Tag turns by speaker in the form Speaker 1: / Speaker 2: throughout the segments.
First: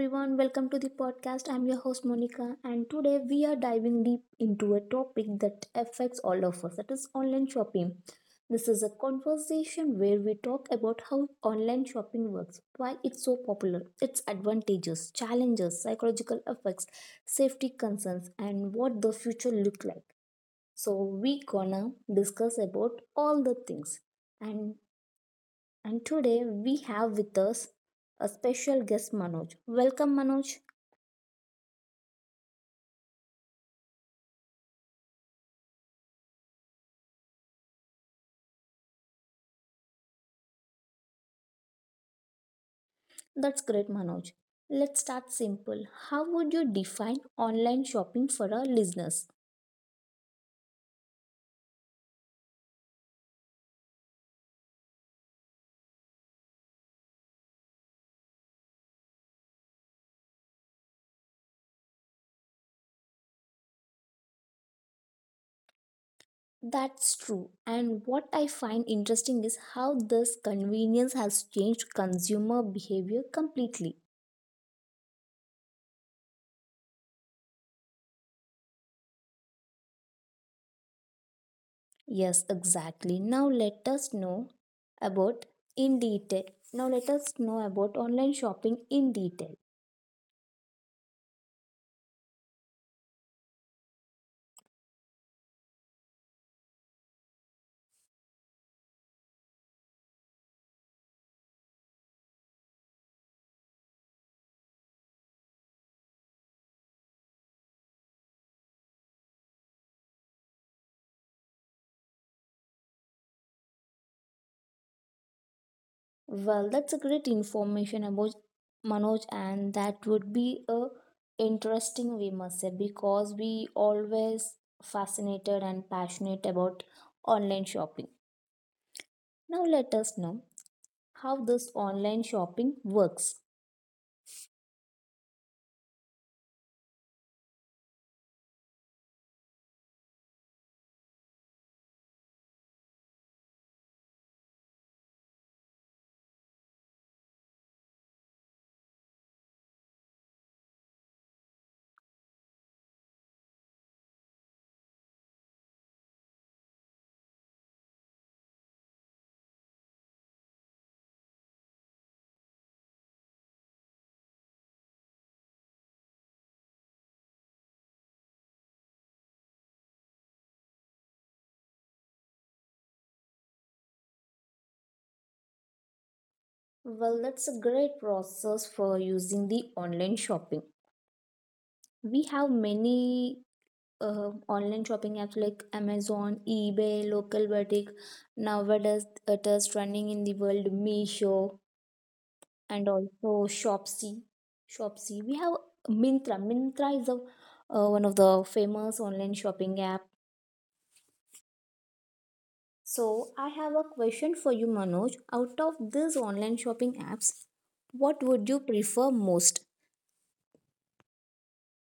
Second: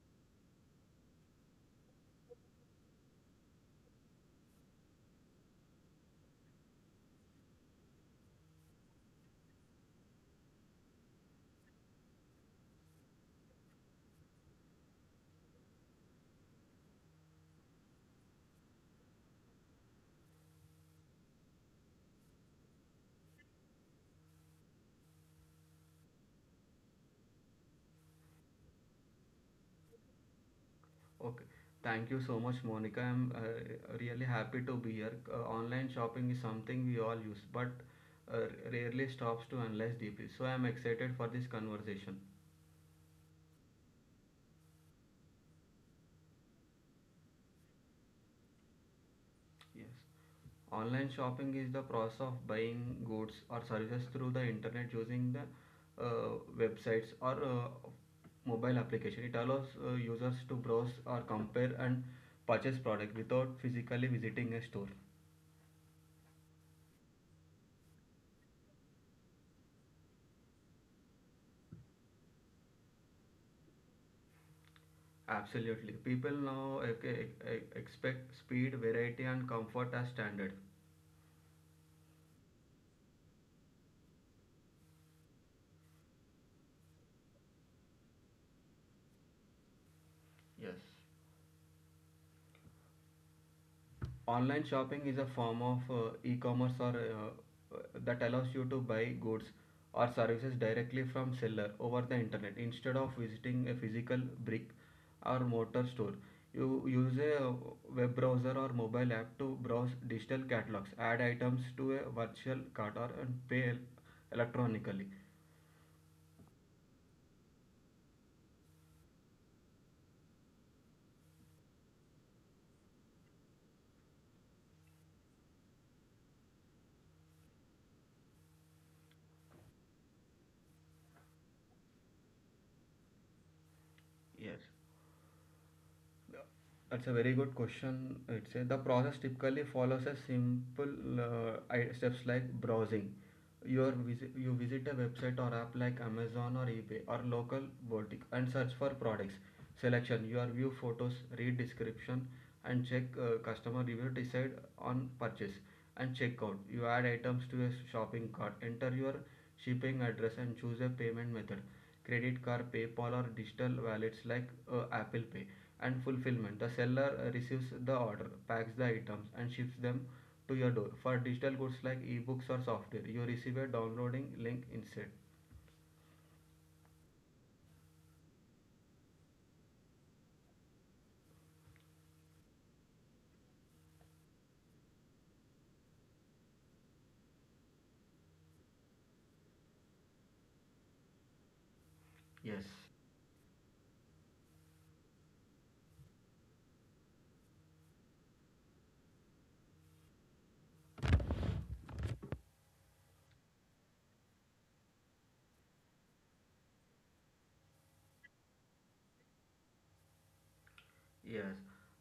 Speaker 1: everyone, welcome to the podcast. I'm your host Monica, and today we are diving deep into a topic that affects all of us, that is online shopping. This is a conversation where we talk about how online shopping works, why it's so popular, its advantages, challenges, psychological effects, safety concerns, and what the future look like. So we gonna discuss about all the things. And and today we have with us a special guest, Manoj. Welcome, Manoj.
Speaker 2: Okay. Thank you so much, Monica. I'm really happy to be here. Online shopping is something we all use, but uh, rarely stops to analyze deeply. So I'm excited for this conversation.
Speaker 1: That's great, Manoj. Let's start simple. How would you define online shopping for our listeners?
Speaker 2: Yes. Online shopping is the process of buying goods or services through the internet using the websites or mobile application. It allows users to browse or compare and purchase product without physically visiting a store.
Speaker 1: That's true. And what I find interesting is how this convenience has changed consumer behavior completely.
Speaker 2: Absolutely. People now expect speed, variety, and comfort as standard.
Speaker 1: Yes, exactly. Now let us know about in detail. Now let us know about online shopping in detail.
Speaker 2: Yes. Online shopping is a form of e-commerce or that allows you to buy goods or services directly from seller over the internet instead of visiting a physical brick or mortar store. You use a web browser or mobile app to browse digital catalogs, add items to a virtual cart, or and pay electronically.
Speaker 1: Well, that's a great information about Manoj, and that would be a interesting we must say because we always fascinated and passionate about online shopping. Now let us know how this online shopping works.
Speaker 2: Yes. That's a very good question. The process typically follows a simple steps like browsing. You visit a website or app like Amazon or eBay or local boutique and search for products. Selection. You are view photos, read description, and check customer review. Decide on purchase and checkout. You add items to a shopping cart. Enter your shipping address and choose a payment method. Credit card, PayPal, or digital wallets like Apple Pay and fulfillment. The seller receives the order, packs the items, and ships them to your door. For digital goods like ebooks or software, you receive a downloading link instead.
Speaker 1: Well, that's a great process for using the online shopping. We have many online shopping apps like Amazon, eBay, local boutique. Nowadays, it is running in the world, Meesho
Speaker 2: Yes,
Speaker 1: and also Shopsy. Shopsy. We have Mintra. Mintra is a, one of the famous online shopping app. So I have a question for you, Manoj. Out of these online shopping apps, what would you prefer most?
Speaker 2: yes.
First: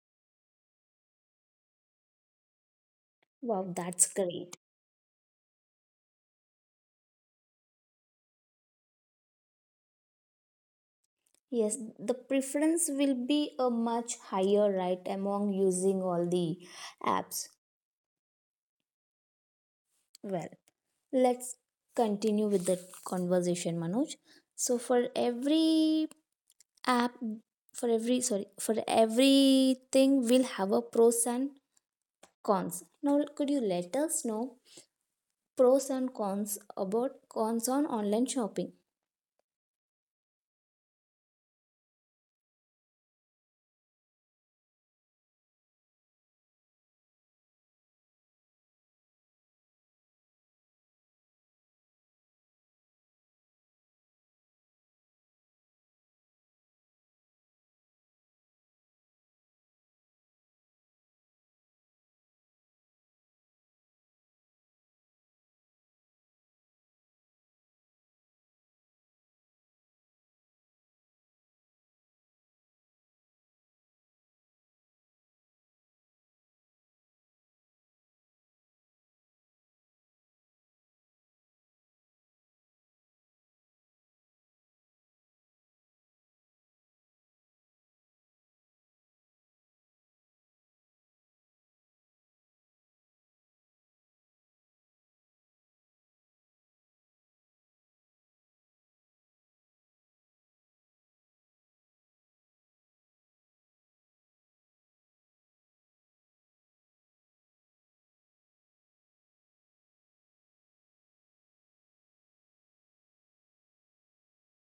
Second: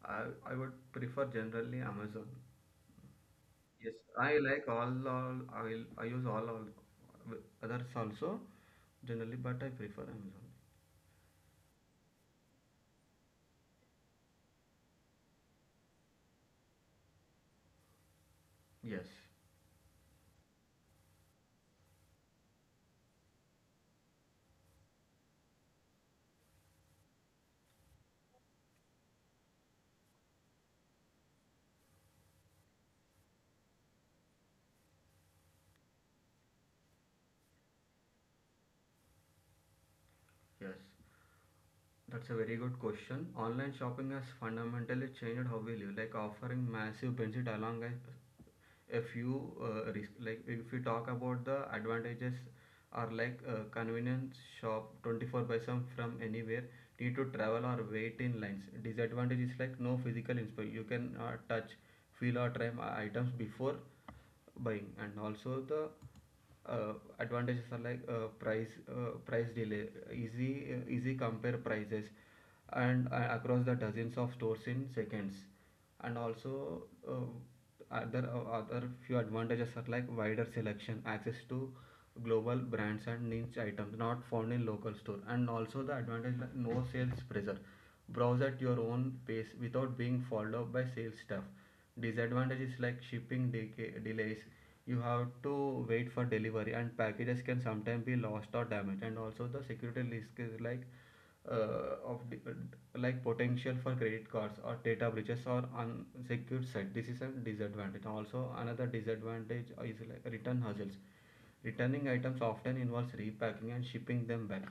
Speaker 2: I would prefer generally Amazon.
Speaker 1: Wow,
Speaker 2: Yes,
Speaker 1: that's
Speaker 2: I
Speaker 1: great.
Speaker 2: like all, I use all others also generally, but I prefer Amazon.
Speaker 1: Yes, the preference will be a much higher, right, among using all the apps.
Speaker 2: Yes,
Speaker 1: Well, let's continue with the conversation, Manoj. So for every app, for every, sorry, for everything will have a pros and cons. Now could you let us know pros and cons about, cons on online shopping?
Speaker 2: yes. That's a very good question. Online shopping has fundamentally changed how we live, like offering massive benefit along a few risk. Like if we talk about the advantages are like convenience shop 24 by 7 from anywhere, need to travel or wait in lines. Disadvantage is like no physical inspiration. You can touch, feel or try my items before buying, and also the uh, advantages are like price delay, easy easy compare prices, and across the dozens of stores in seconds, and also other few advantages are like wider selection, access to global brands and niche items not found in local store, and also the advantage like no sales pressure, browse at your own pace without being followed up by sales staff. Disadvantage is like delays. You have to wait for delivery and packages can sometimes be lost or damaged, and also the security risk is like uh, of the, like potential for credit cards or data breaches or unsecured site. This is a disadvantage. Also, another disadvantage is like return hassles. Returning items often involves repacking and shipping them back.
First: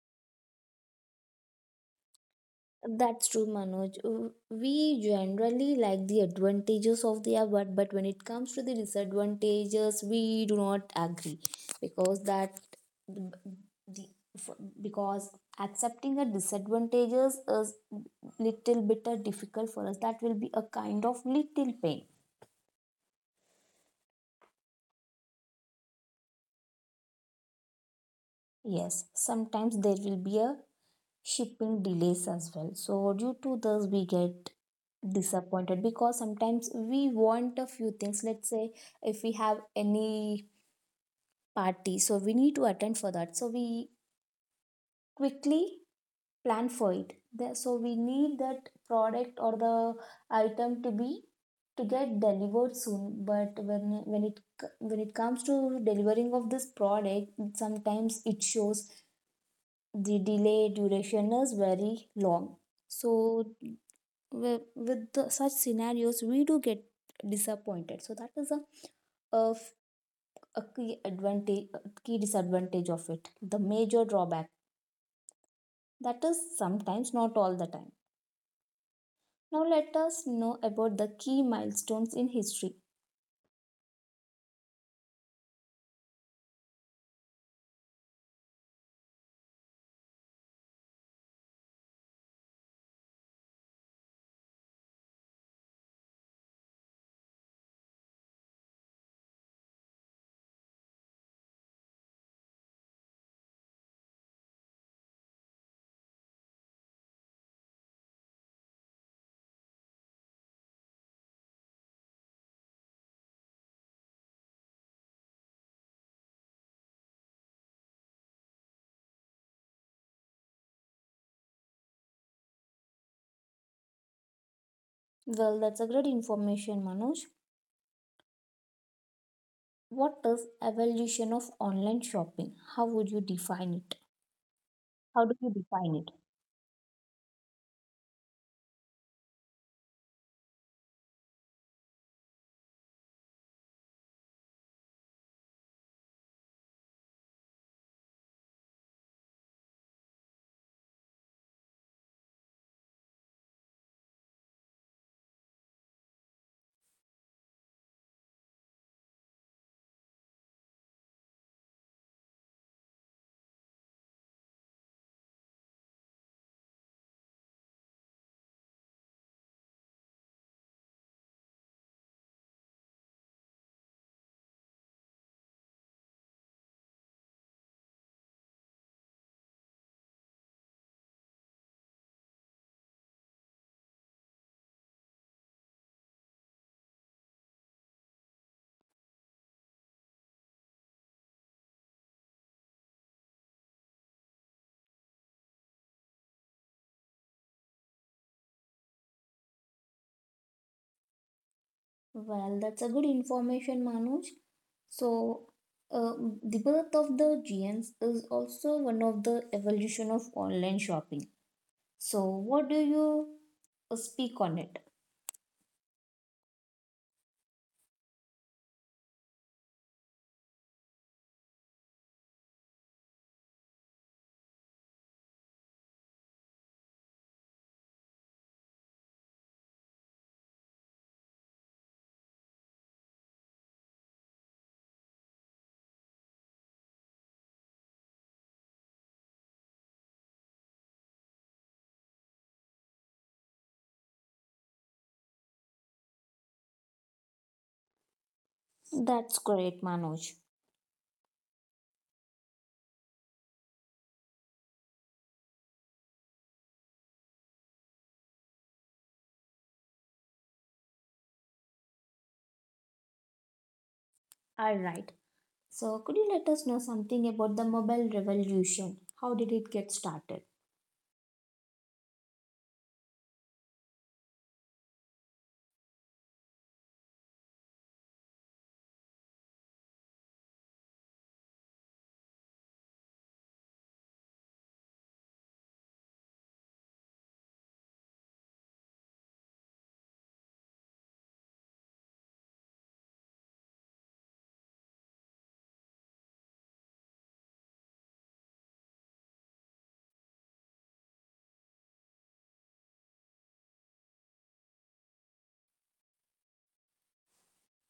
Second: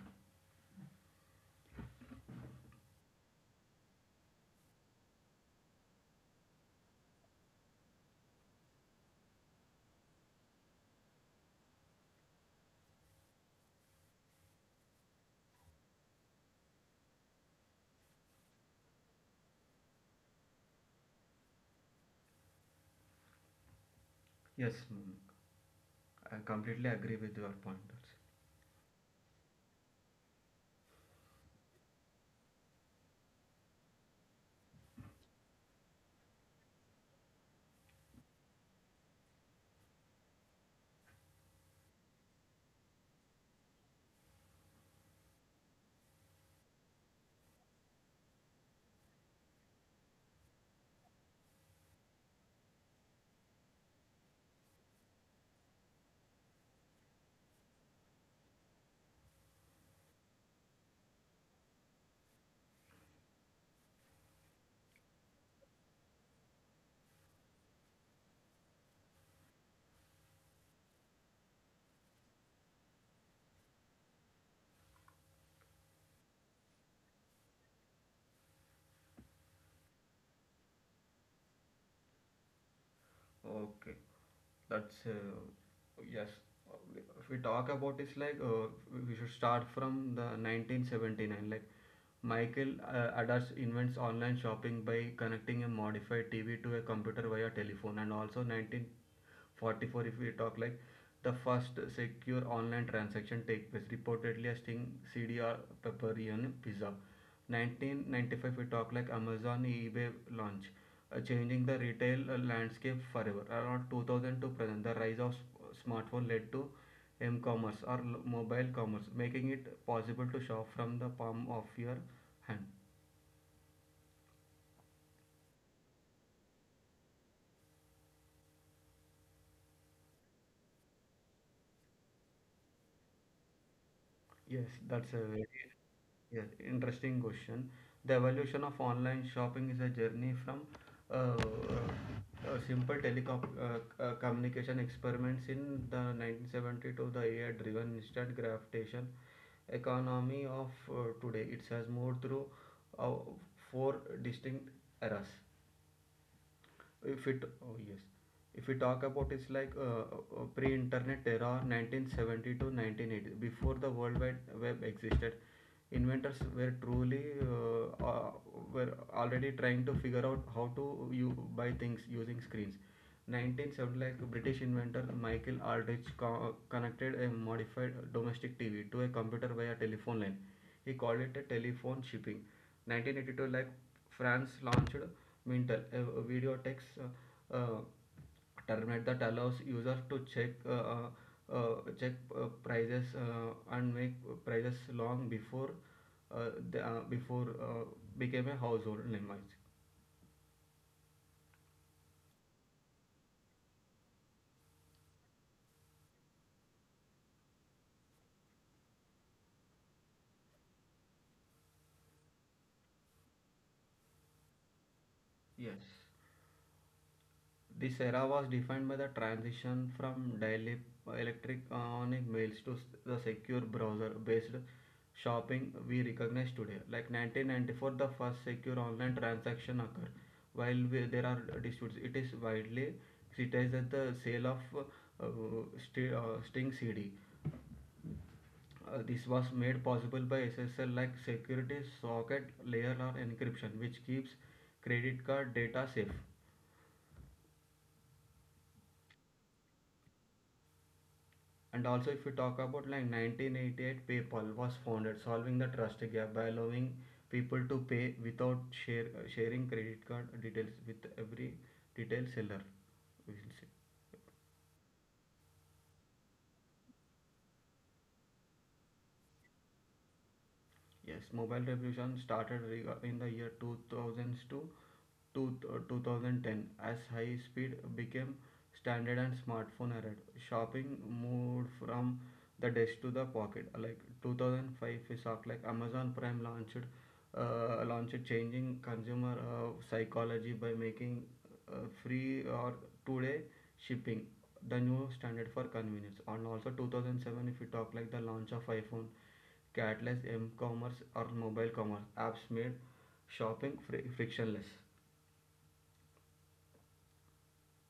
Speaker 1: That's true, Manoj. We generally like the advantages of the award, but when it comes to the disadvantages, we do not agree, because that the the- for- because accepting the disadvantages is little bit difficult for us. That will be a kind of little pain.
Speaker 2: yes mm, I completely agree with your pointers.
Speaker 1: Yes, sometimes there will be a shipping delays as well. So due to this, we get disappointed because sometimes we want a few things. Let's say if we have any party, so we need to attend for that. So we quickly plan for it. So we need that product or the item to be, to get delivered soon. But when it comes to delivering of this product, sometimes it shows the delay duration is very long. So with the, such scenarios we do get disappointed, so that is a, a a, f- a key advantage, a key disadvantage of it, the major drawback. That is sometimes, not all the time. Now let us know about the key milestones in history.
Speaker 2: Okay, that's yes. Uh, If we talk about, it's like we should start from the 1979. Like Michael Adams invents online shopping by connecting a modified TV to a computer via telephone, and also 1944. If we talk like the first secure online transaction take place, reportedly a Sting CDR pepperoni pizza. 1995, we talk like Amazon eBay launch, changing the retail landscape forever. Around 2000 to present, the rise of smartphone led to m-commerce or mobile commerce, making it possible to shop from the palm of your hand.
Speaker 1: Well, that's a great information, Manoj. What is evolution of online shopping? How would you define it?
Speaker 2: Yes, that's a
Speaker 1: How do
Speaker 2: very
Speaker 1: you define it?
Speaker 2: Yes, interesting question. The evolution of online shopping is a journey from simple telecom communication experiments in the 1970 to the AI-driven instant gratification economy of today. It has moved through uh, four distinct eras. If it Oh yes, if we talk about it's like pre-internet era 1970 to 1980. Before the world wide web existed, inventors were truly were already trying to figure out how to you buy things using screens. 1970, sound like British inventor Michael Aldrich connected a modified domestic TV to a computer via telephone line. He called it a telephone shipping. 1982, like France launched Mintel, a video text terminal that allows users to uh, check prices and make prices long before uh, the, uh, before uh, became a household name.
Speaker 1: Well, that's a good information, Manoj. So, uh, the birth of the GNs is also one of the evolution of online shopping. So, what do you speak on it?
Speaker 2: Yes. This era was defined by the transition from dielectric ionic mails to the secure browser-based shopping we recognize today. Like 1994, the first secure online transaction occurred. While we, there are disputes, it is widely criticized that the sale of Sting CD. This was made possible by SSL like security socket layer or encryption, which keeps credit card data safe.
Speaker 1: That's great, Manoj.
Speaker 2: And also, if you talk about like 1988, PayPal was founded, solving the trust gap by allowing people to pay without sharing credit card details with every retail seller. We will see.
Speaker 1: All right. So, could you let us know something about the mobile revolution? How did it get started?
Speaker 2: Yes, mobile revolution started in the year 2002 to 2010. As high speed became standard and smartphone arrived, shopping moved from the desk to the pocket. Like 2005, we saw like Amazon Prime launched, changing consumer psychology by making free or 2-day shipping the new standard for convenience. And also 2007, if we talk like the launch of iPhone catalyzed m-commerce or mobile commerce apps, made shopping frictionless.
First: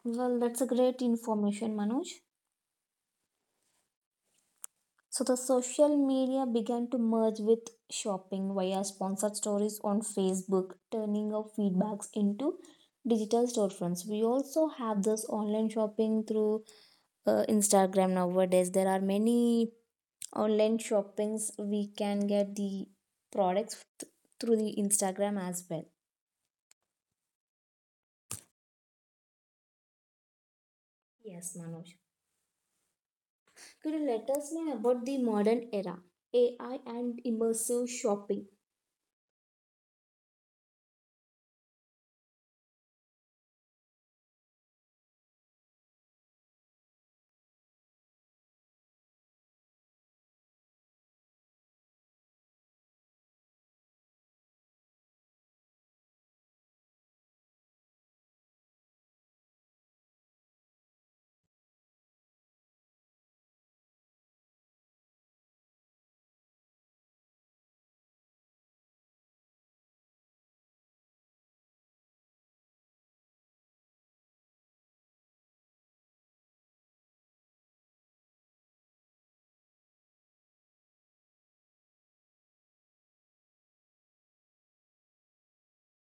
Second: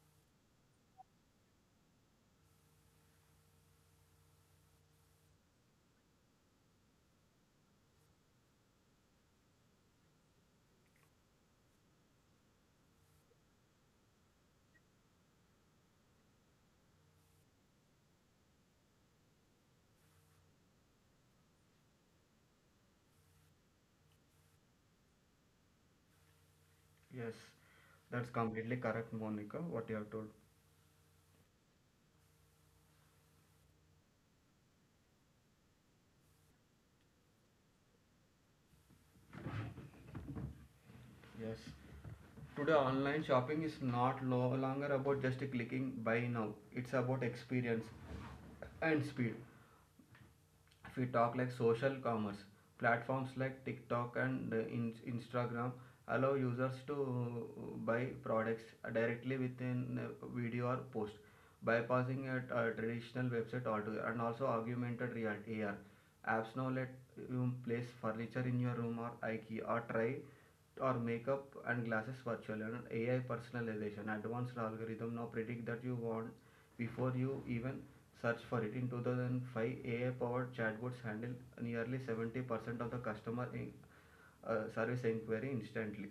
Speaker 1: Well, that's a great information, Manoj. So the social media began to merge with shopping via sponsored stories on Facebook, turning our feedbacks into digital storefronts. We also have this online shopping through Instagram nowadays. There are many online shoppings we can get the products through the Instagram as well.
Speaker 2: Yes, that's completely correct, Monica, what you have told.
Speaker 1: Yes, Manoj. Could you let us know about the modern era, AI and immersive shopping?
Speaker 2: Yes. Today, online shopping is not no longer about just clicking buy now, it's about experience and speed. If we talk like social commerce platforms like TikTok and Instagram allow users to buy products directly within video or post, bypassing a traditional website altogether. And also augmented reality, AR apps now let you place furniture in your room or IKEA, or try or makeup and glasses virtually. And AI personalization, advanced algorithm now predict that you want before you even search for it. In 2005, AI-powered chatbots handled nearly 70% of the service inquiry instantly.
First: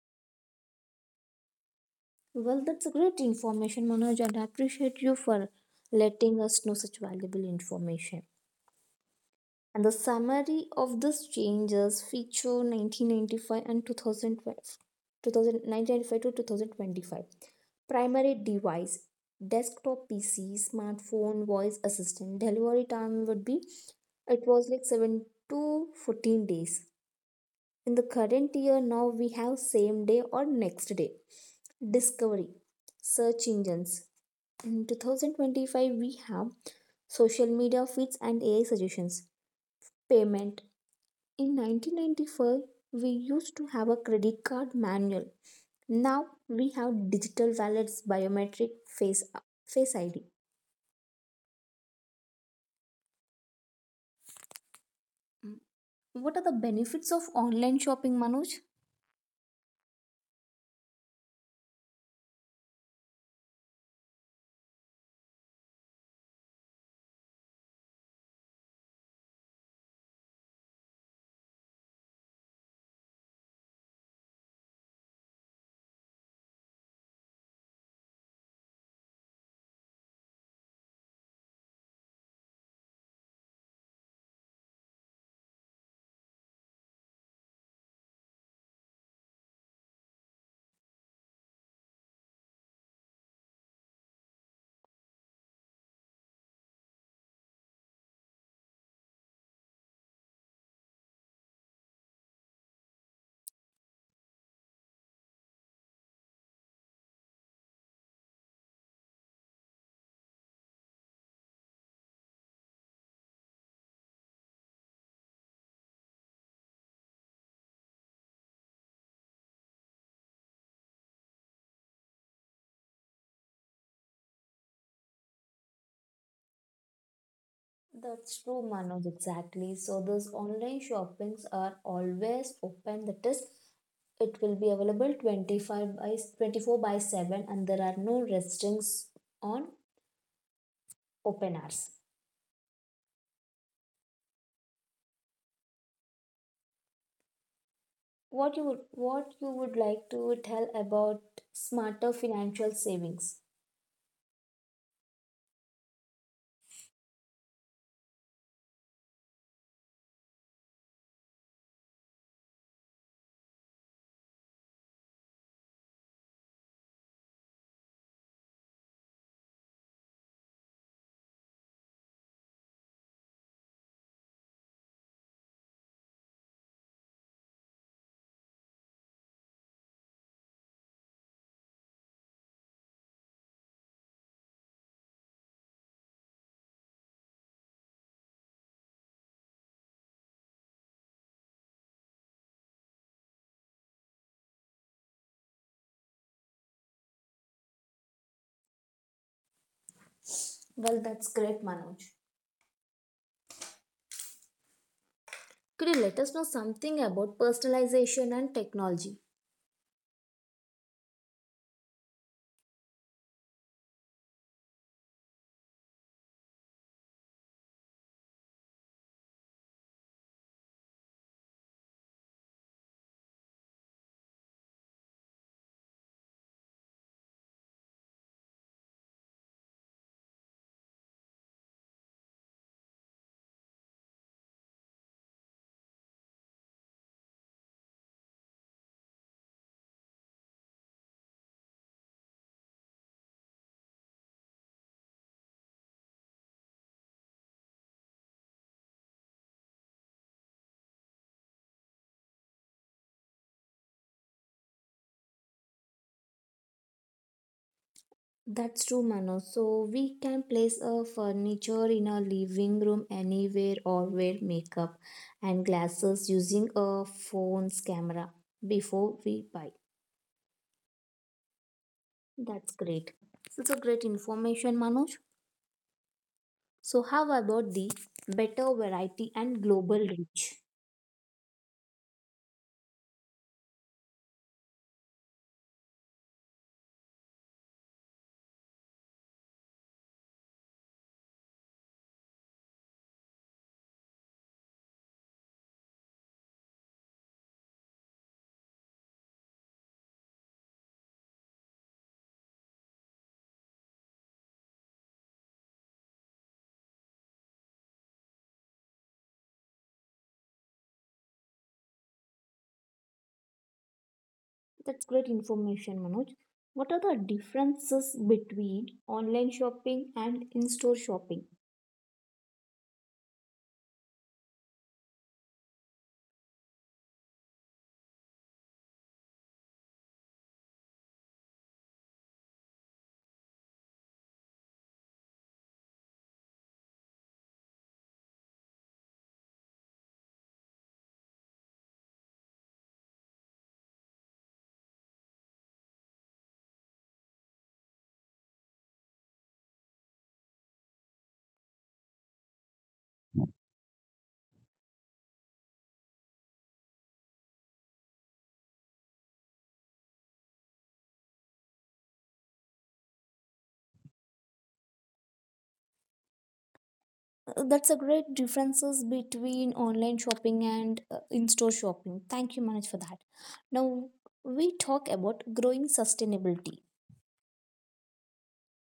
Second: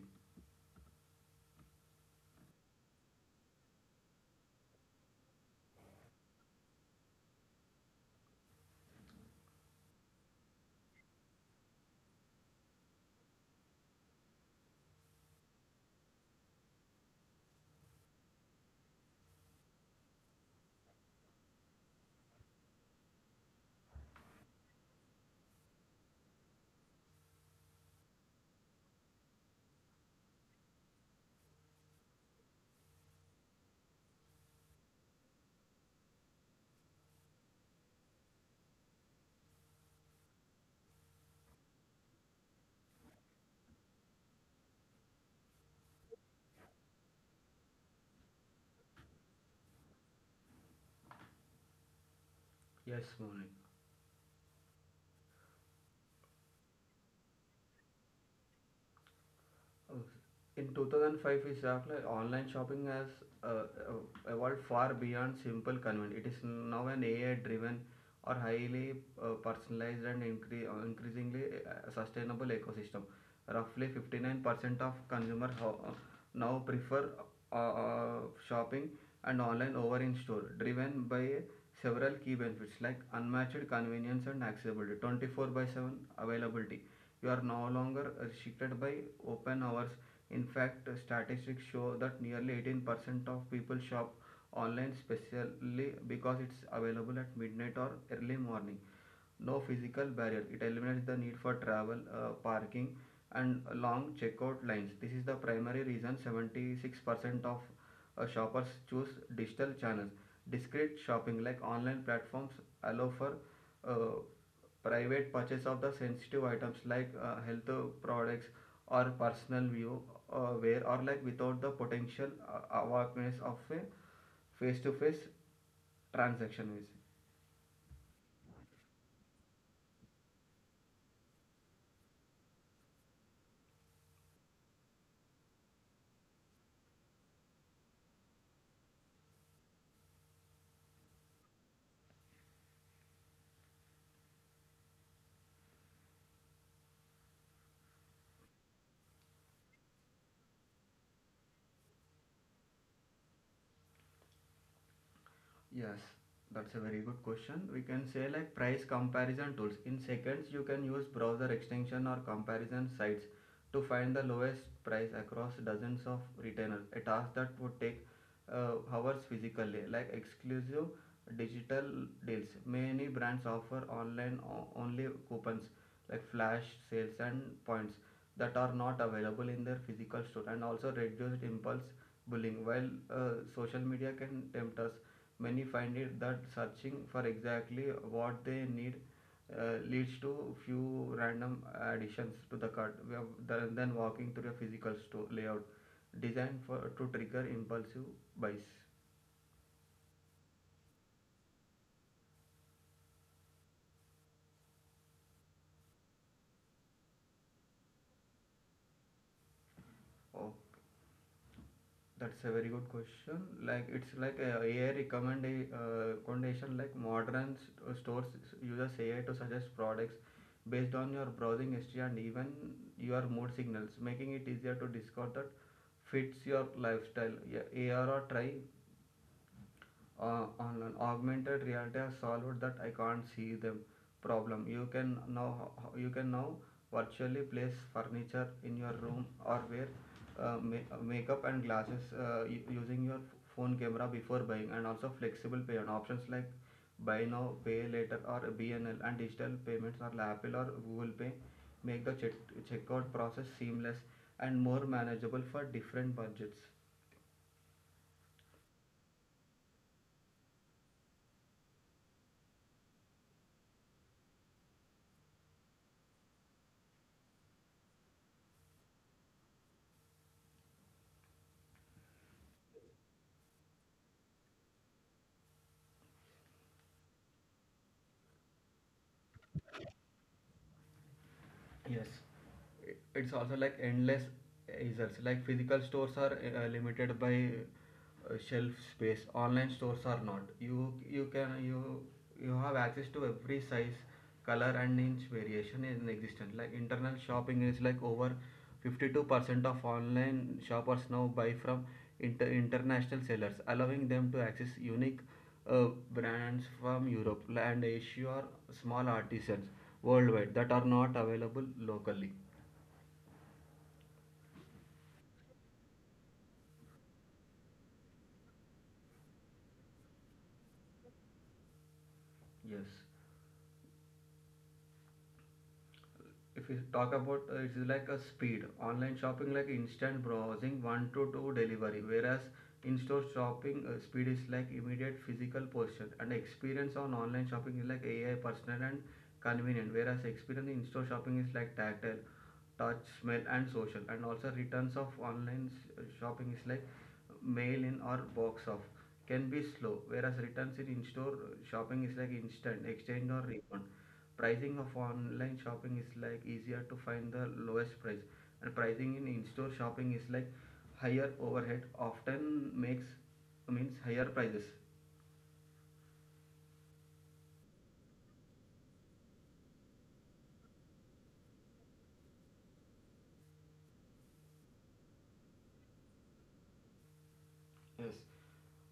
Speaker 1: Well, that's a great information, Manoj, and I appreciate you for letting us know such valuable information. And the summary of these changes feature 1995 and 2012, 2019 ninety five to 2025. Primary device, desktop PC, smartphone, voice assistant. Delivery time would be, it was like 7 to 14 days. In the current year, now we have same day or next day. Discovery, search engines, in 2025, we have social media feeds and AI suggestions. Payment. In 1995, we used to have a credit card manual. Now we have digital wallets, biometric face, face ID.
Speaker 2: Yes, Maulik.
Speaker 1: What are the benefits of online shopping, Manoj?
Speaker 2: Uh, In 2005 is after online shopping has uh, evolved far beyond simple convenience. It is now an AI-driven or highly personalized and increasingly sustainable ecosystem. Roughly 59% of consumers now prefer uh, uh, shopping and online over in store, driven by several key benefits like unmatched convenience and accessibility. 24 by 7 availability, you are no longer restricted by open hours. In fact, statistics show that nearly 18% of people shop online specially because it's available at midnight or early morning. No physical barrier, it eliminates the need for travel, parking, and long checkout lines. This is the primary reason 76% of shoppers choose digital channels. Discrete shopping, like online platforms allow for uh, private purchase of the sensitive items like health products or personal view, where or like without the potential awareness of a face-to-face transaction with.
Speaker 1: That's true, Manoj, exactly. So those online shoppings are always open. That is, it will be available 25 by 24 by 7 and there are no restrictions on open hours. What you would like to tell about smarter financial savings?
Speaker 2: Yes, that's a very good question. We can say like price comparison tools. In seconds, you can use browser extension or comparison sites to find the lowest price across dozens of retailers. A task that would take hours physically. Like exclusive digital deals, many brands offer only coupons like flash sales and points that are not available in their physical store. And also reduced impulse bullying. While social media can tempt us, many find it that searching for exactly what they need leads to few random additions to the cart. Than then walking through a physical store layout designed for to trigger impulsive buys.
Speaker 1: Well, that's great, Manoj. Could you let us know something about personalization and technology?
Speaker 2: Oh. That's a very good question. Like it's like a AI recommendation. Like modern stores uses AI to suggest products based on your browsing history and even your mood signals, making it easier to discover that fits your lifestyle. Yeah, AR or try on. An augmented reality has solved that I can't see them problem. You can now virtually place furniture in your room or wear makeup and glasses using your phone camera before buying. And also flexible pay on options like buy now, pay later, or BNL, and digital payments or Apple or Google Pay make the checkout process seamless and more manageable for different budgets.
Speaker 1: That's true, Manoj. So we can place a furniture in our living room anywhere, or wear makeup and glasses using a phone's camera before we buy. That's great. It's a great information, Manoj. So how about the better variety and global reach?
Speaker 2: Yes, it's also like endless results. Like physical stores are limited by shelf space. Online stores are not. You can you You have access to every size, color, and inch variation in existence. Like internal shopping is like over 52% of online shoppers now buy from international sellers, allowing them to access unique uh, brands from Europe and Asia, small artisans worldwide that are not available locally.
Speaker 1: That's great information, Manoj. What are the differences between online shopping and in-store shopping?
Speaker 2: Yes, if we talk about it's like a speed online shopping like instant browsing, one to two delivery, whereas in-store shopping speed is like immediate physical posture and experience. On online shopping is like AI personal and convenient, whereas experience in store shopping is like tactile touch, smell, and social. And also returns of shopping is like mail in or box off, can be slow, whereas returns in in-store shopping is like instant exchange or refund. Pricing of online shopping is like easier to find the lowest price, and pricing in in-store shopping is like higher overhead often makes means higher prices.
Speaker 1: That's a great differences between online shopping and in-store shopping. Thank you, Manoj, for that. Now we talk about growing sustainability.
Speaker 2: Yes.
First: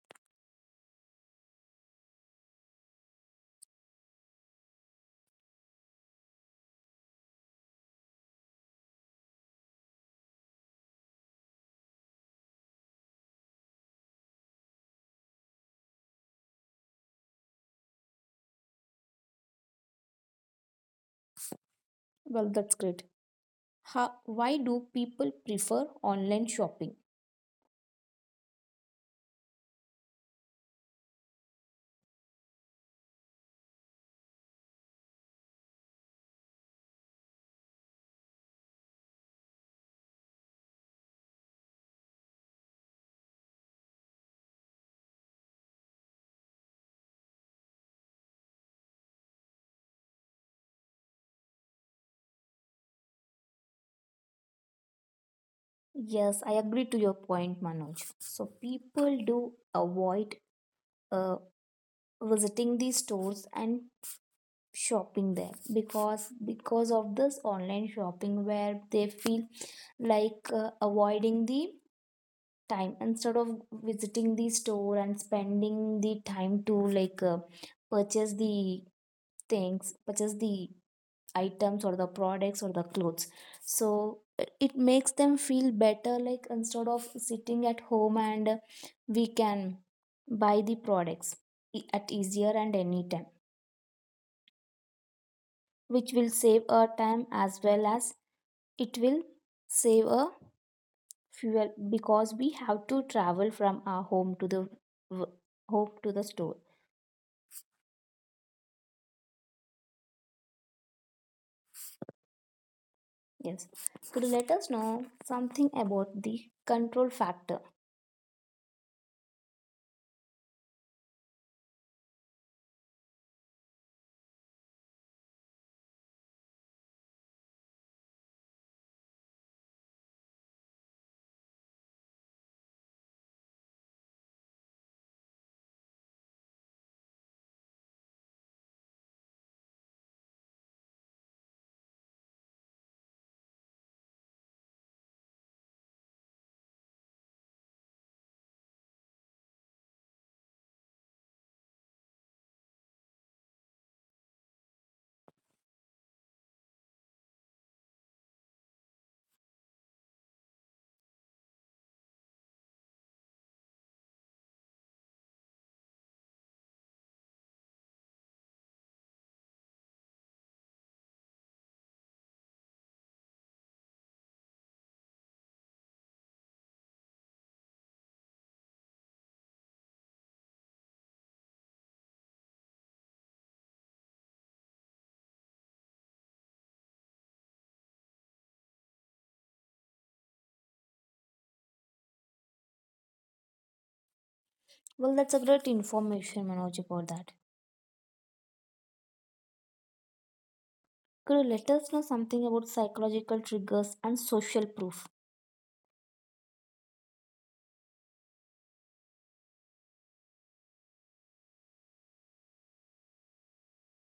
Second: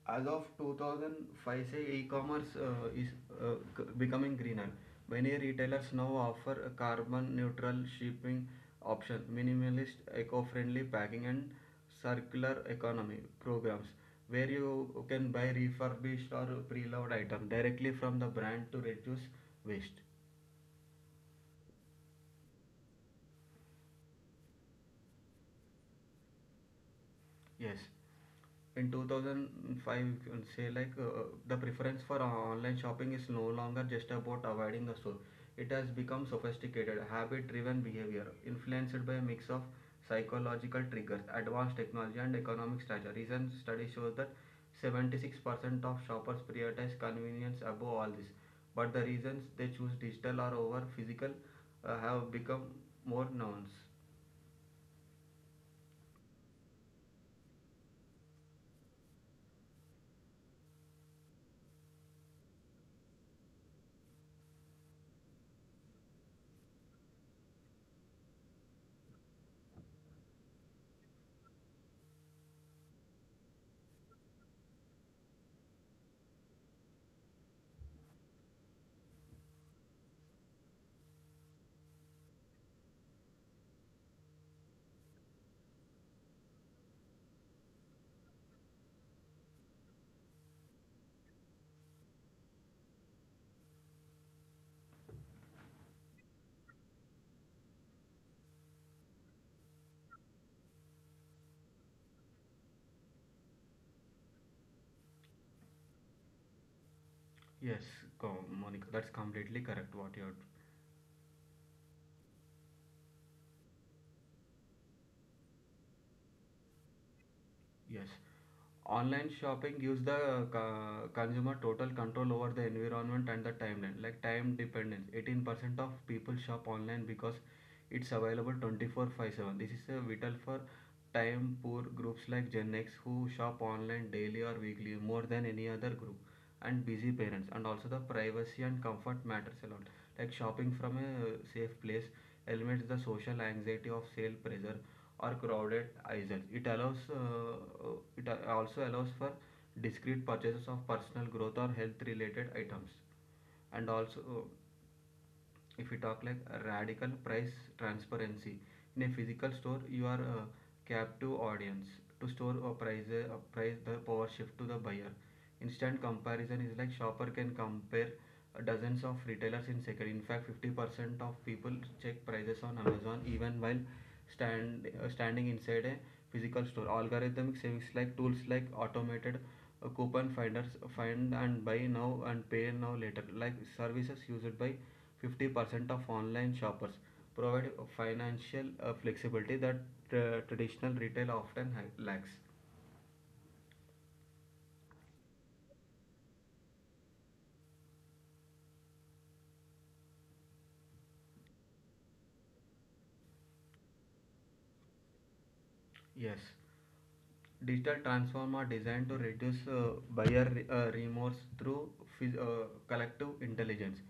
Speaker 2: As of 2005, say e-commerce is becoming greener. Many retailers now offer a carbon neutral shipping option, minimalist eco-friendly packing, and circular economy programs where you can buy refurbished or pre-loved item directly from the brand to reduce waste.
Speaker 1: Well, that's great. How, why do people prefer online shopping?
Speaker 2: Yes. In 2005, you can say like the preference for online shopping is no longer just about avoiding the store. It has become sophisticated habit driven behavior influenced by a mix of psychological triggers, advanced technology, and economic strata. Recent study shows that 76% of shoppers prioritize convenience above all this, but the reasons they choose digital or over physical have become more nuanced.
Speaker 1: Yes, I agree to your point, Manoj. So people do avoid uh, visiting these stores and shopping there because of this online shopping, where they feel like avoiding the time instead of visiting the store and spending the time to, like, purchase the things purchase the items or the products or the clothes. So it makes them feel better, like instead of sitting at home and we can buy the products at easier and any time, which will save our time, as well as it will save a fuel because we have to travel from our home to the w- home to the store.
Speaker 2: Yes, Monica, that's completely correct what you are.
Speaker 1: Yes. Could you let us know something about the control factor?
Speaker 2: Yes. Online shopping gives the consumer total control over the environment and the timeline, like time dependence. 18% of people shop online because it's available 24/7. This is a vital for time poor groups like Gen X, who shop online daily or weekly more than any other group, and busy parents. And also the privacy and comfort matters a lot. Like shopping from a safe place eliminates the social anxiety of sale pressure or crowded aisles. It allows it also allows for discrete purchases of personal growth or health related items. And also if we talk like radical price transparency, in a physical store you are captive audience to store a price. A price, the power shift to the buyer. Instant comparison is like shopper can compare dozens of retailers in second. In fact, 50% of people check prices on Amazon even while standing inside a physical store. Algorithmic savings, like tools like automated coupon finders, find and buy now and pay now later like services used by 50% of online shoppers, provide financial flexibility that traditional retail often lacks.
Speaker 1: Well, that's a great information, Manoj, about that. Could you let us know something about psychological triggers and social proof?
Speaker 2: Yes, digital transform are designed to reduce buyer remorse through collective intelligence.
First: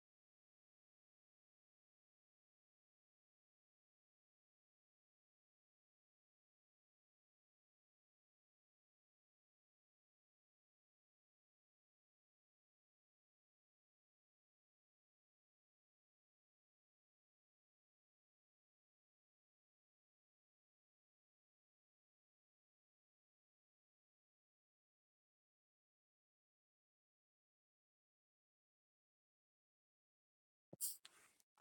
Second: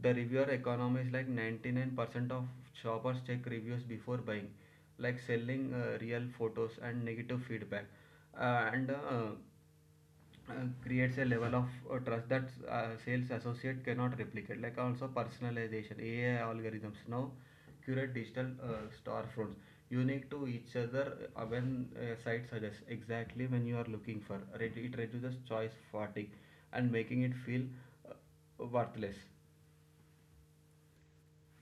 Speaker 2: The reviewer economy is like 99% of shoppers check reviews before buying, like selling real photos and negative feedback. And uh, creates a level of trust that sales associate cannot replicate. Like also personalization, AI algorithms now curate digital storefronts unique to each other. When a site suggests exactly when you are looking for, it reduces choice fatigue and making it feel uh, worthless.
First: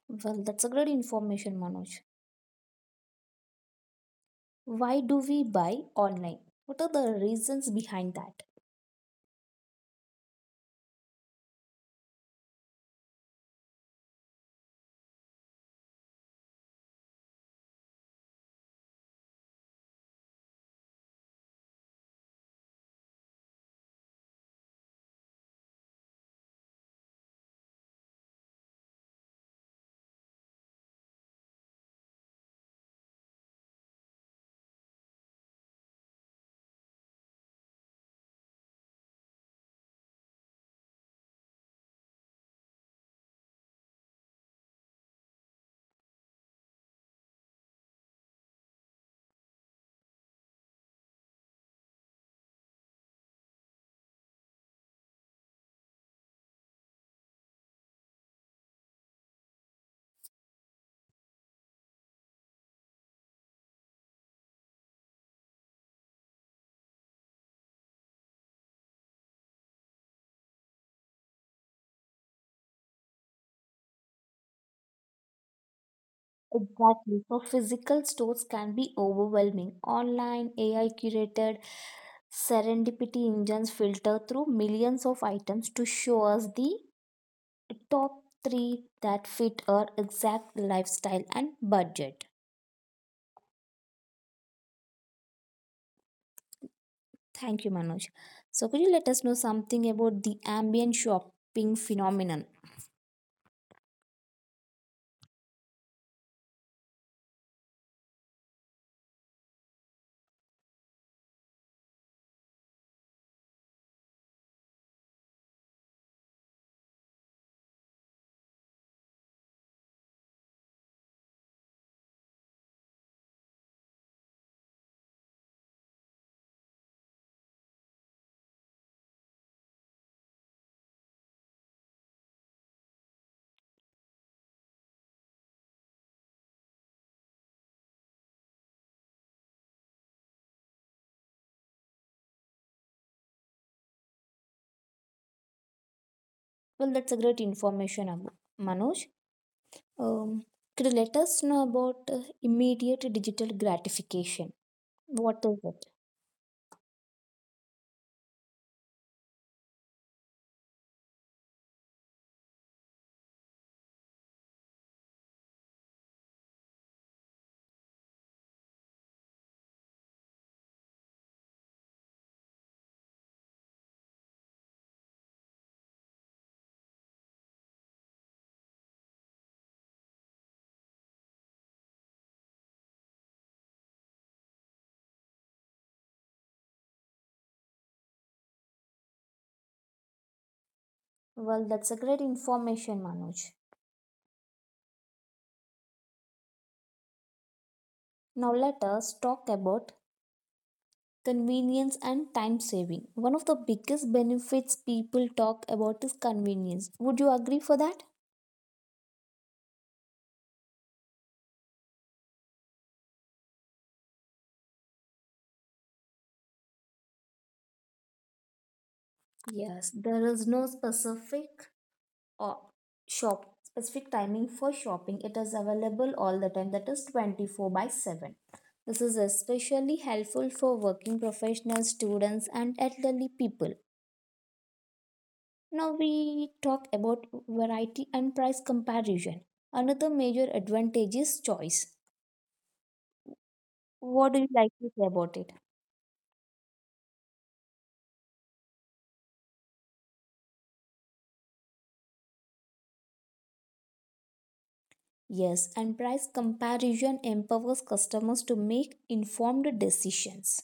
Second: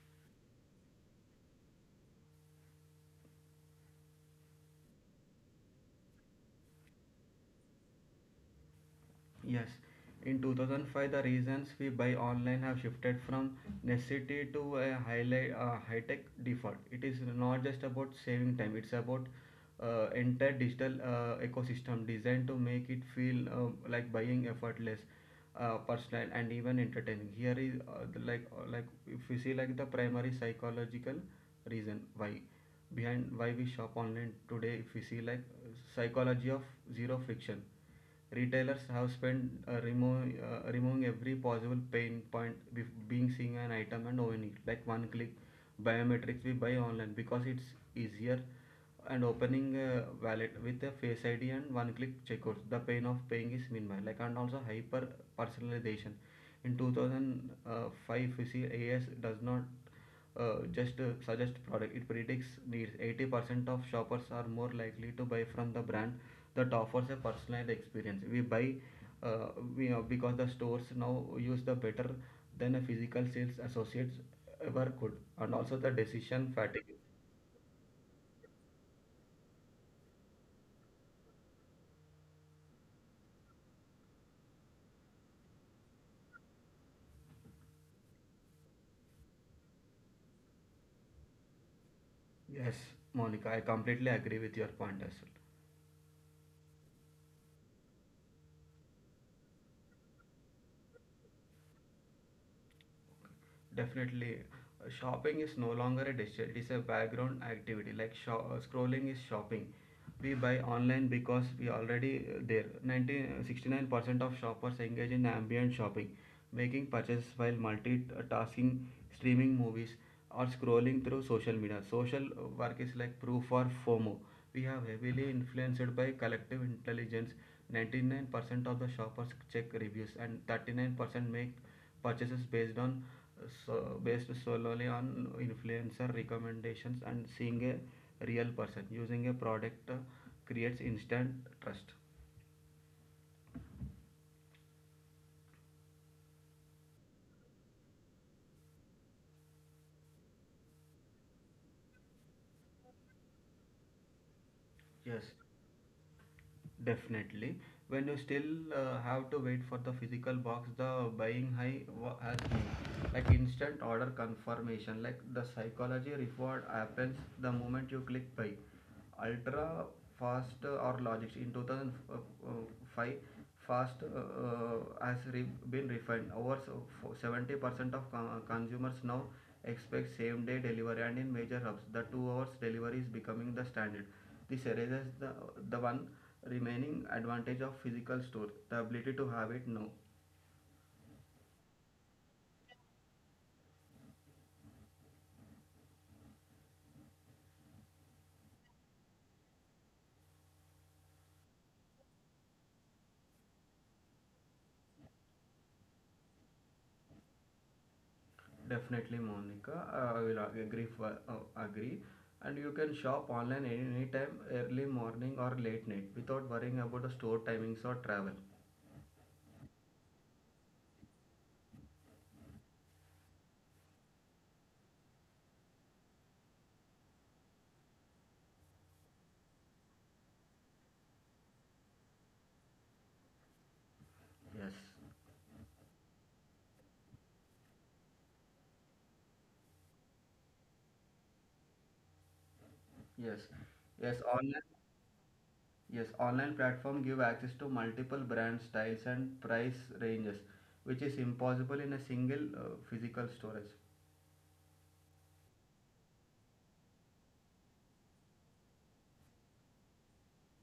Speaker 1: Well, that's a great information, Manoj. Why do we buy online? What are the reasons behind that?
Speaker 2: Yes, in 2005, the reasons we buy online have shifted from necessity to a highlight, high-tech default. It is not just about saving time; it's about entire digital ecosystem designed to make it feel like buying effortless, personal, and even entertaining. Here is the, like if we see like the primary psychological reason why, behind why we shop online today. If we see like psychology of zero friction. Retailers have spent removing every possible pain point with being seeing an item and owning it, like one click biometrics. We buy online because it's easier, and opening a wallet with a face ID and one click checkout. The pain of paying is minimal. Like and also hyper personalization. In 2005, you see AS does not just suggest product, it predicts needs. 80% of shoppers are more likely to buy from the brand that offers a personalized experience. We buy uh, because the stores now use the better than a physical sales associates ever could. And also the decision fatigue.
Speaker 1: Exactly. So physical stores can be overwhelming. Online, AI curated serendipity engines filter through millions of items to show us the top three that fit our exact lifestyle and budget.
Speaker 2: Yes, Monica, I completely agree with your point as well.
Speaker 1: Thank you, Manoj. So could you let us know something about the ambient shopping phenomenon?
Speaker 2: Definitely. Shopping is no longer a dish; it is a background activity. Like scrolling is shopping. We buy online because we already there. Ninety sixty nine percent of shoppers engage in ambient shopping, making purchases while multitasking, streaming movies, or scrolling through social media. Social work is like proof or FOMO. We are heavily influenced by collective intelligence. 99% of the shoppers check reviews, and 39% make purchases based on, so based solely on influencer recommendations, and seeing a real person using a product creates instant trust.
Speaker 1: Well, that's a great information, Manoj. Um, could you let us know about immediate digital gratification?
Speaker 2: Yes.
Speaker 1: What is it?
Speaker 2: Definitely. When you still have to wait for the physical box, the buying has been like instant order confirmation. Like the psychology reward happens the moment you click buy. Ultra fast or logics in 2005, fast has been refined. Over 70% of consumers now expect same day delivery, and in major hubs, the 2 hours delivery is becoming the standard. This erases the one remaining advantage of physical store, the ability to have it now.
Speaker 1: Well, that's a great information, Manoj. Now let us talk about convenience and time saving. One of the biggest benefits people talk about is convenience. Would you agree for that?
Speaker 2: Definitely, Monica, I will agree. And you can shop online any time, early morning or late night, without worrying about the store timings or travel.
Speaker 1: Yes, there is no specific, or shop specific timing for shopping. It is available all the time. That is 24 by 7. This is especially helpful for working professionals, students, and elderly people.
Speaker 2: Yes,
Speaker 1: Now we talk about variety and price comparison. Another major advantage is choice.
Speaker 2: yes, yes.
Speaker 1: What do you like to say about it?
Speaker 2: Yes, online platform give access to multiple brand styles and price ranges, which is impossible in a single physical storage.
Speaker 1: Yes, and price comparison empowers customers to make informed decisions.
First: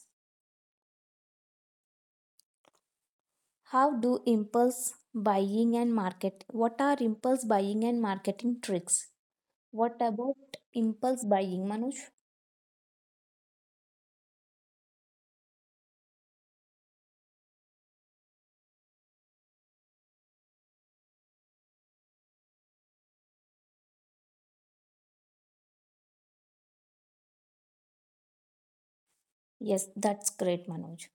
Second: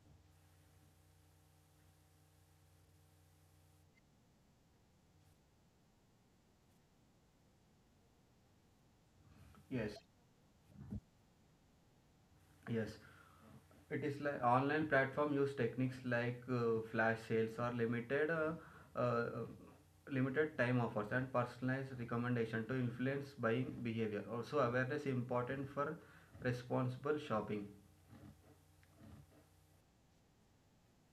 Speaker 1: How do impulse buying and market? What are impulse buying and marketing tricks?
Speaker 2: Yes,
Speaker 1: What about impulse buying, Manoj?
Speaker 2: yes. It is like online platform use techniques like uh, flash sales or uh, limited time offers and personalized recommendation to influence buying behavior. Also, awareness important for responsible shopping.
Speaker 1: Yes, that's great, Manoj.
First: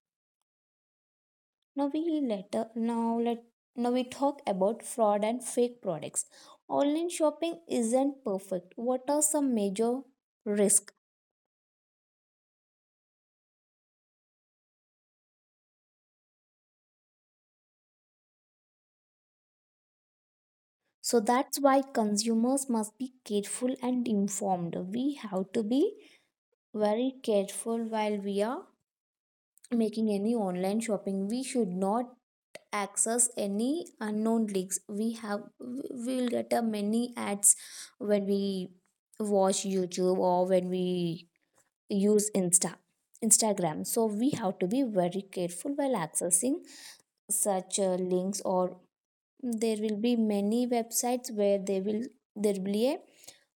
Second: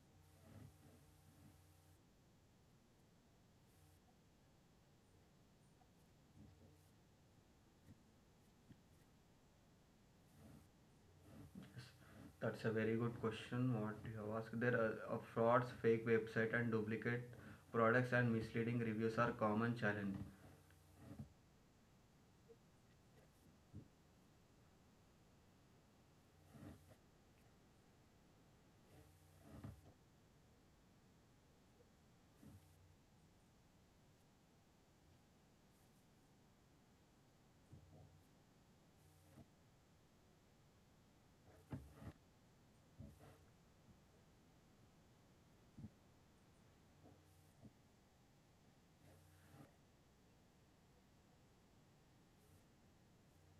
Speaker 1: Now we later now we talk about fraud and fake products. Online shopping isn't perfect. What are some major risks?
Speaker 2: Yes, that's a very good question. What you have asked, there are frauds, fake website, and duplicate products and misleading reviews are common challenge.
Speaker 1: So that's why consumers must be careful and informed. We have to be very careful while we are making any online shopping. We should not access any unknown links. We will get a many ads when we watch YouTube or when we use Insta. Instagram. So we have to be very careful while accessing such links, or there will be many websites where they will there will be a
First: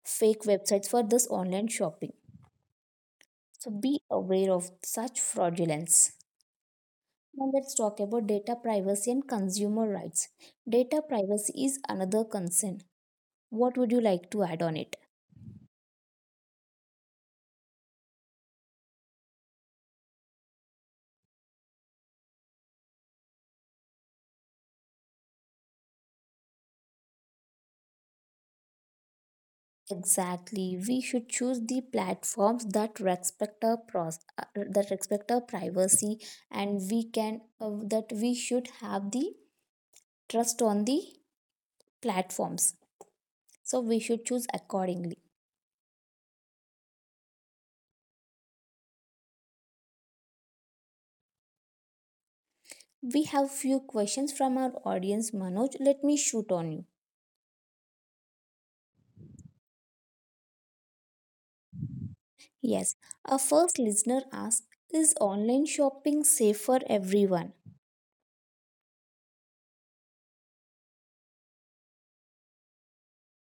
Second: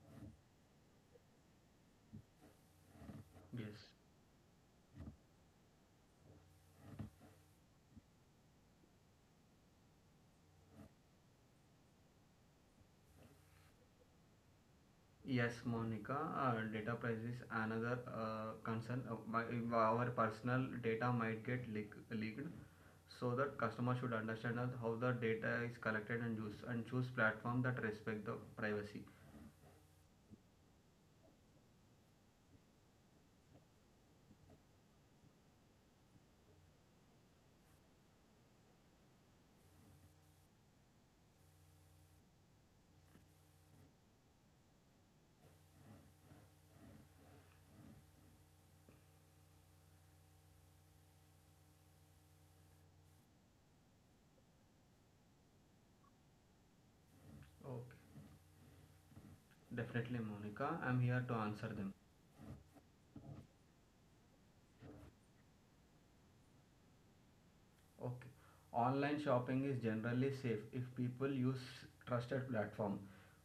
Speaker 1: fake websites for this online shopping. So
Speaker 2: Yes.
Speaker 1: be aware of such fraudulence. Now let's talk about data privacy and consumer rights. Data privacy is another concern. What would you like to add on it?
Speaker 2: Yes, Monica, data privacy is another concern. Our personal data might get leaked, so that customer should understand that how the data is collected and used, and choose platform that respect the privacy.
Speaker 1: Exactly. We should choose the platforms that respect our privacy, and we can that, we should have the trust on the platforms. So we should choose accordingly. We have few questions from our audience, Manoj. Let me shoot on you.
Speaker 2: Okay, definitely, Monica. I'm here to answer them.
Speaker 1: Yes, our first listener asked, "Is online shopping safe for everyone?"
Speaker 2: Okay. Online shopping is generally safe if people use trusted platform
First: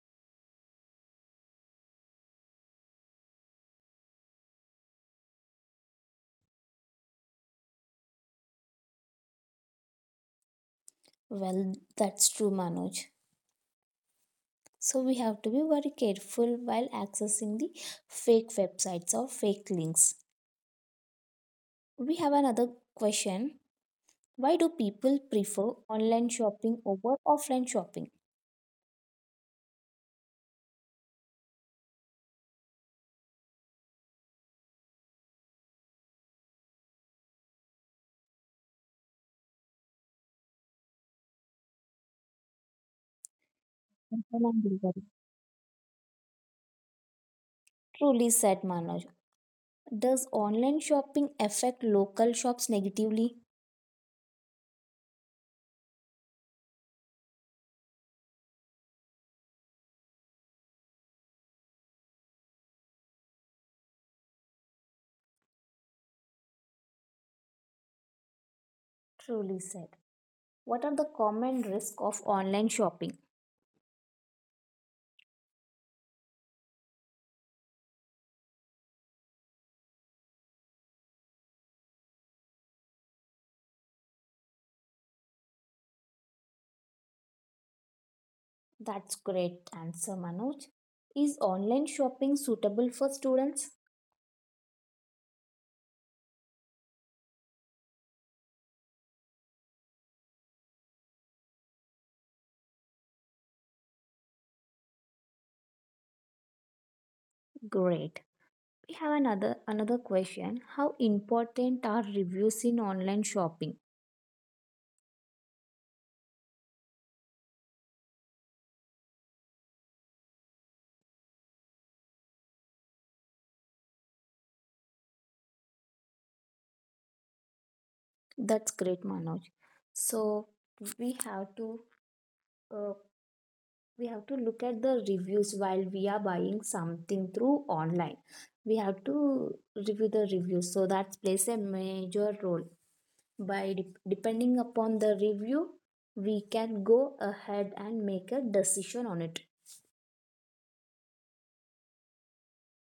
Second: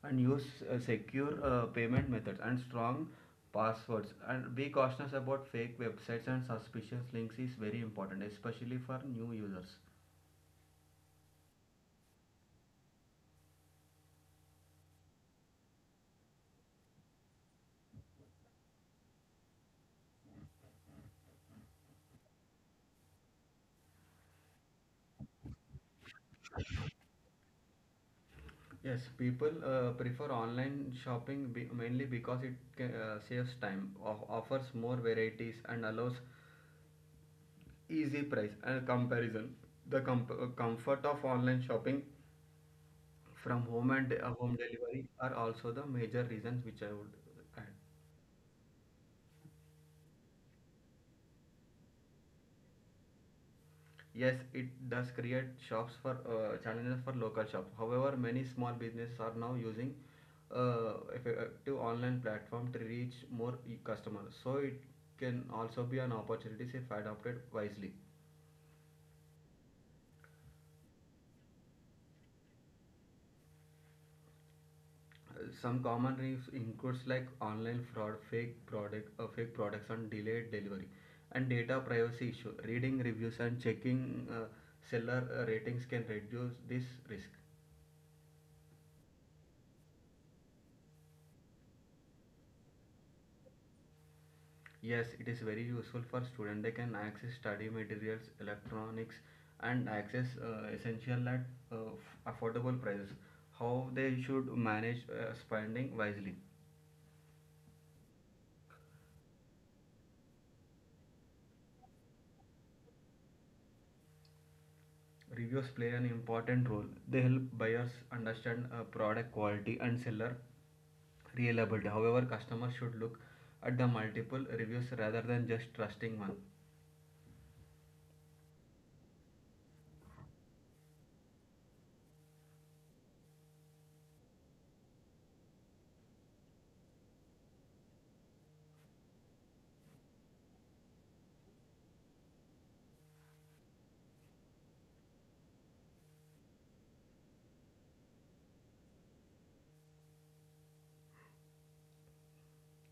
Speaker 2: and use secure payment methods and strong passwords, and be cautious about fake websites and suspicious links is very important, especially for new users.
Speaker 1: Well, that's true, Manoj. So we have to be very careful while accessing the fake websites or fake links. We have another question. Why do people prefer online shopping over offline shopping?
Speaker 2: Yes, people prefer online shopping mainly because it saves time, offers more varieties, and allows easy price and comparison. The comfort of online shopping from home and home
Speaker 1: Online delivery.
Speaker 2: delivery are also the major reasons which I would add.
Speaker 1: Truly said, Manoj. Does online shopping affect local shops negatively?
Speaker 2: Yes, it does create shops for challenges for local shops. However, many small businesses are now using effective online platform to reach more customers. So it can also be an opportunity if adopted wisely.
Speaker 1: Truly said. What are the common risks of online shopping?
Speaker 2: Some common risks includes like online fraud, fake products and delayed delivery, and data privacy issue. Reading reviews and checking seller ratings can reduce this risk.
Speaker 1: That's great answer, Manoj. Is online shopping suitable for students?
Speaker 2: Yes, it is very useful for students. They can access study materials, electronics, and access essential at uh, affordable prices. How they should manage spending wisely.
Speaker 1: Great. We have another question. How important are reviews in online shopping?
Speaker 2: Reviews play an important role. They help buyers understand product quality and seller reliable. However, customers should look at the multiple reviews rather than just trusting one.
Speaker 1: That's great, Manoj. So we have to uh, we have to look at the reviews while we are buying something through online. We have to review the reviews, so that plays a major role. By depending upon the review, we can go ahead and make a decision on it.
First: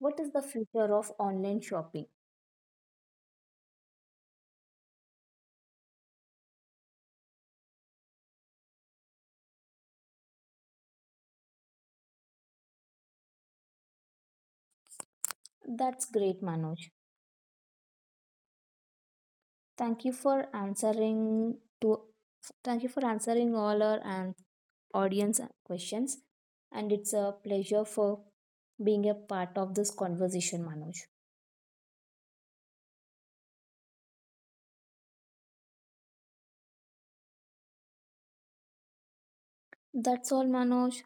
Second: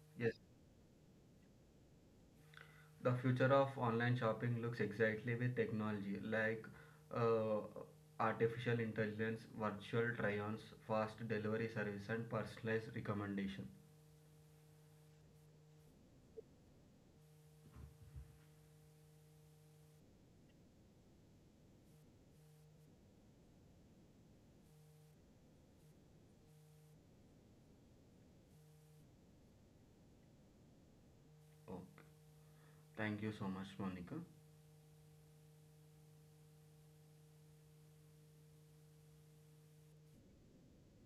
Speaker 1: What is
Speaker 2: Yes,
Speaker 1: the future of online shopping?
Speaker 2: the future of online shopping looks exactly with technology like uh, artificial intelligence, virtual try-ons, fast delivery service, and personalized recommendation.
Speaker 1: That's great, Manoj. Thank you for answering to thank you for answering all our and audience questions. And it's a pleasure for being a part of this conversation, Manoj.
Speaker 2: Okay, thank you so much, Monica.
Speaker 1: That's all, Manoj.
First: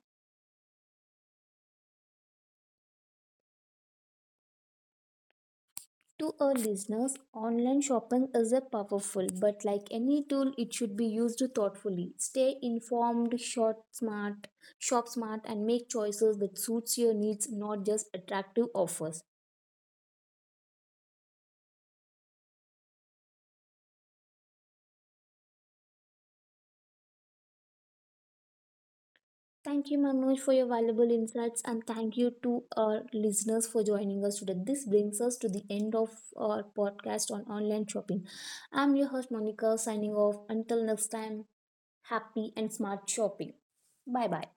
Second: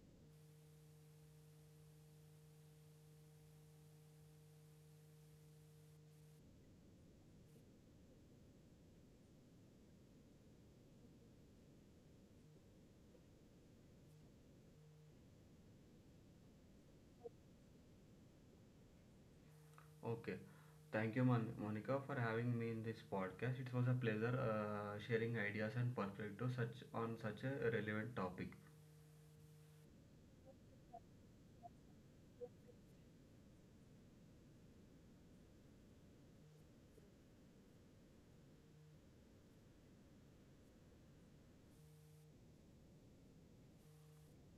Speaker 1: To our listeners, online shopping is a powerful, but like any tool, it should be used thoughtfully. Stay informed, shop smart, and make choices that suits your needs, not just attractive offers.
Speaker 2: Okay, thank you, Monica, for having me in this podcast. It was a pleasure sharing ideas and perspectives such on such a relevant topic.
Speaker 1: Thank you, Manoj, for your valuable insights, and thank you to our listeners for joining us today. This brings us to the end of our podcast on online shopping. I'm your host, Monica, signing off. Until next time, happy and smart shopping. Bye bye.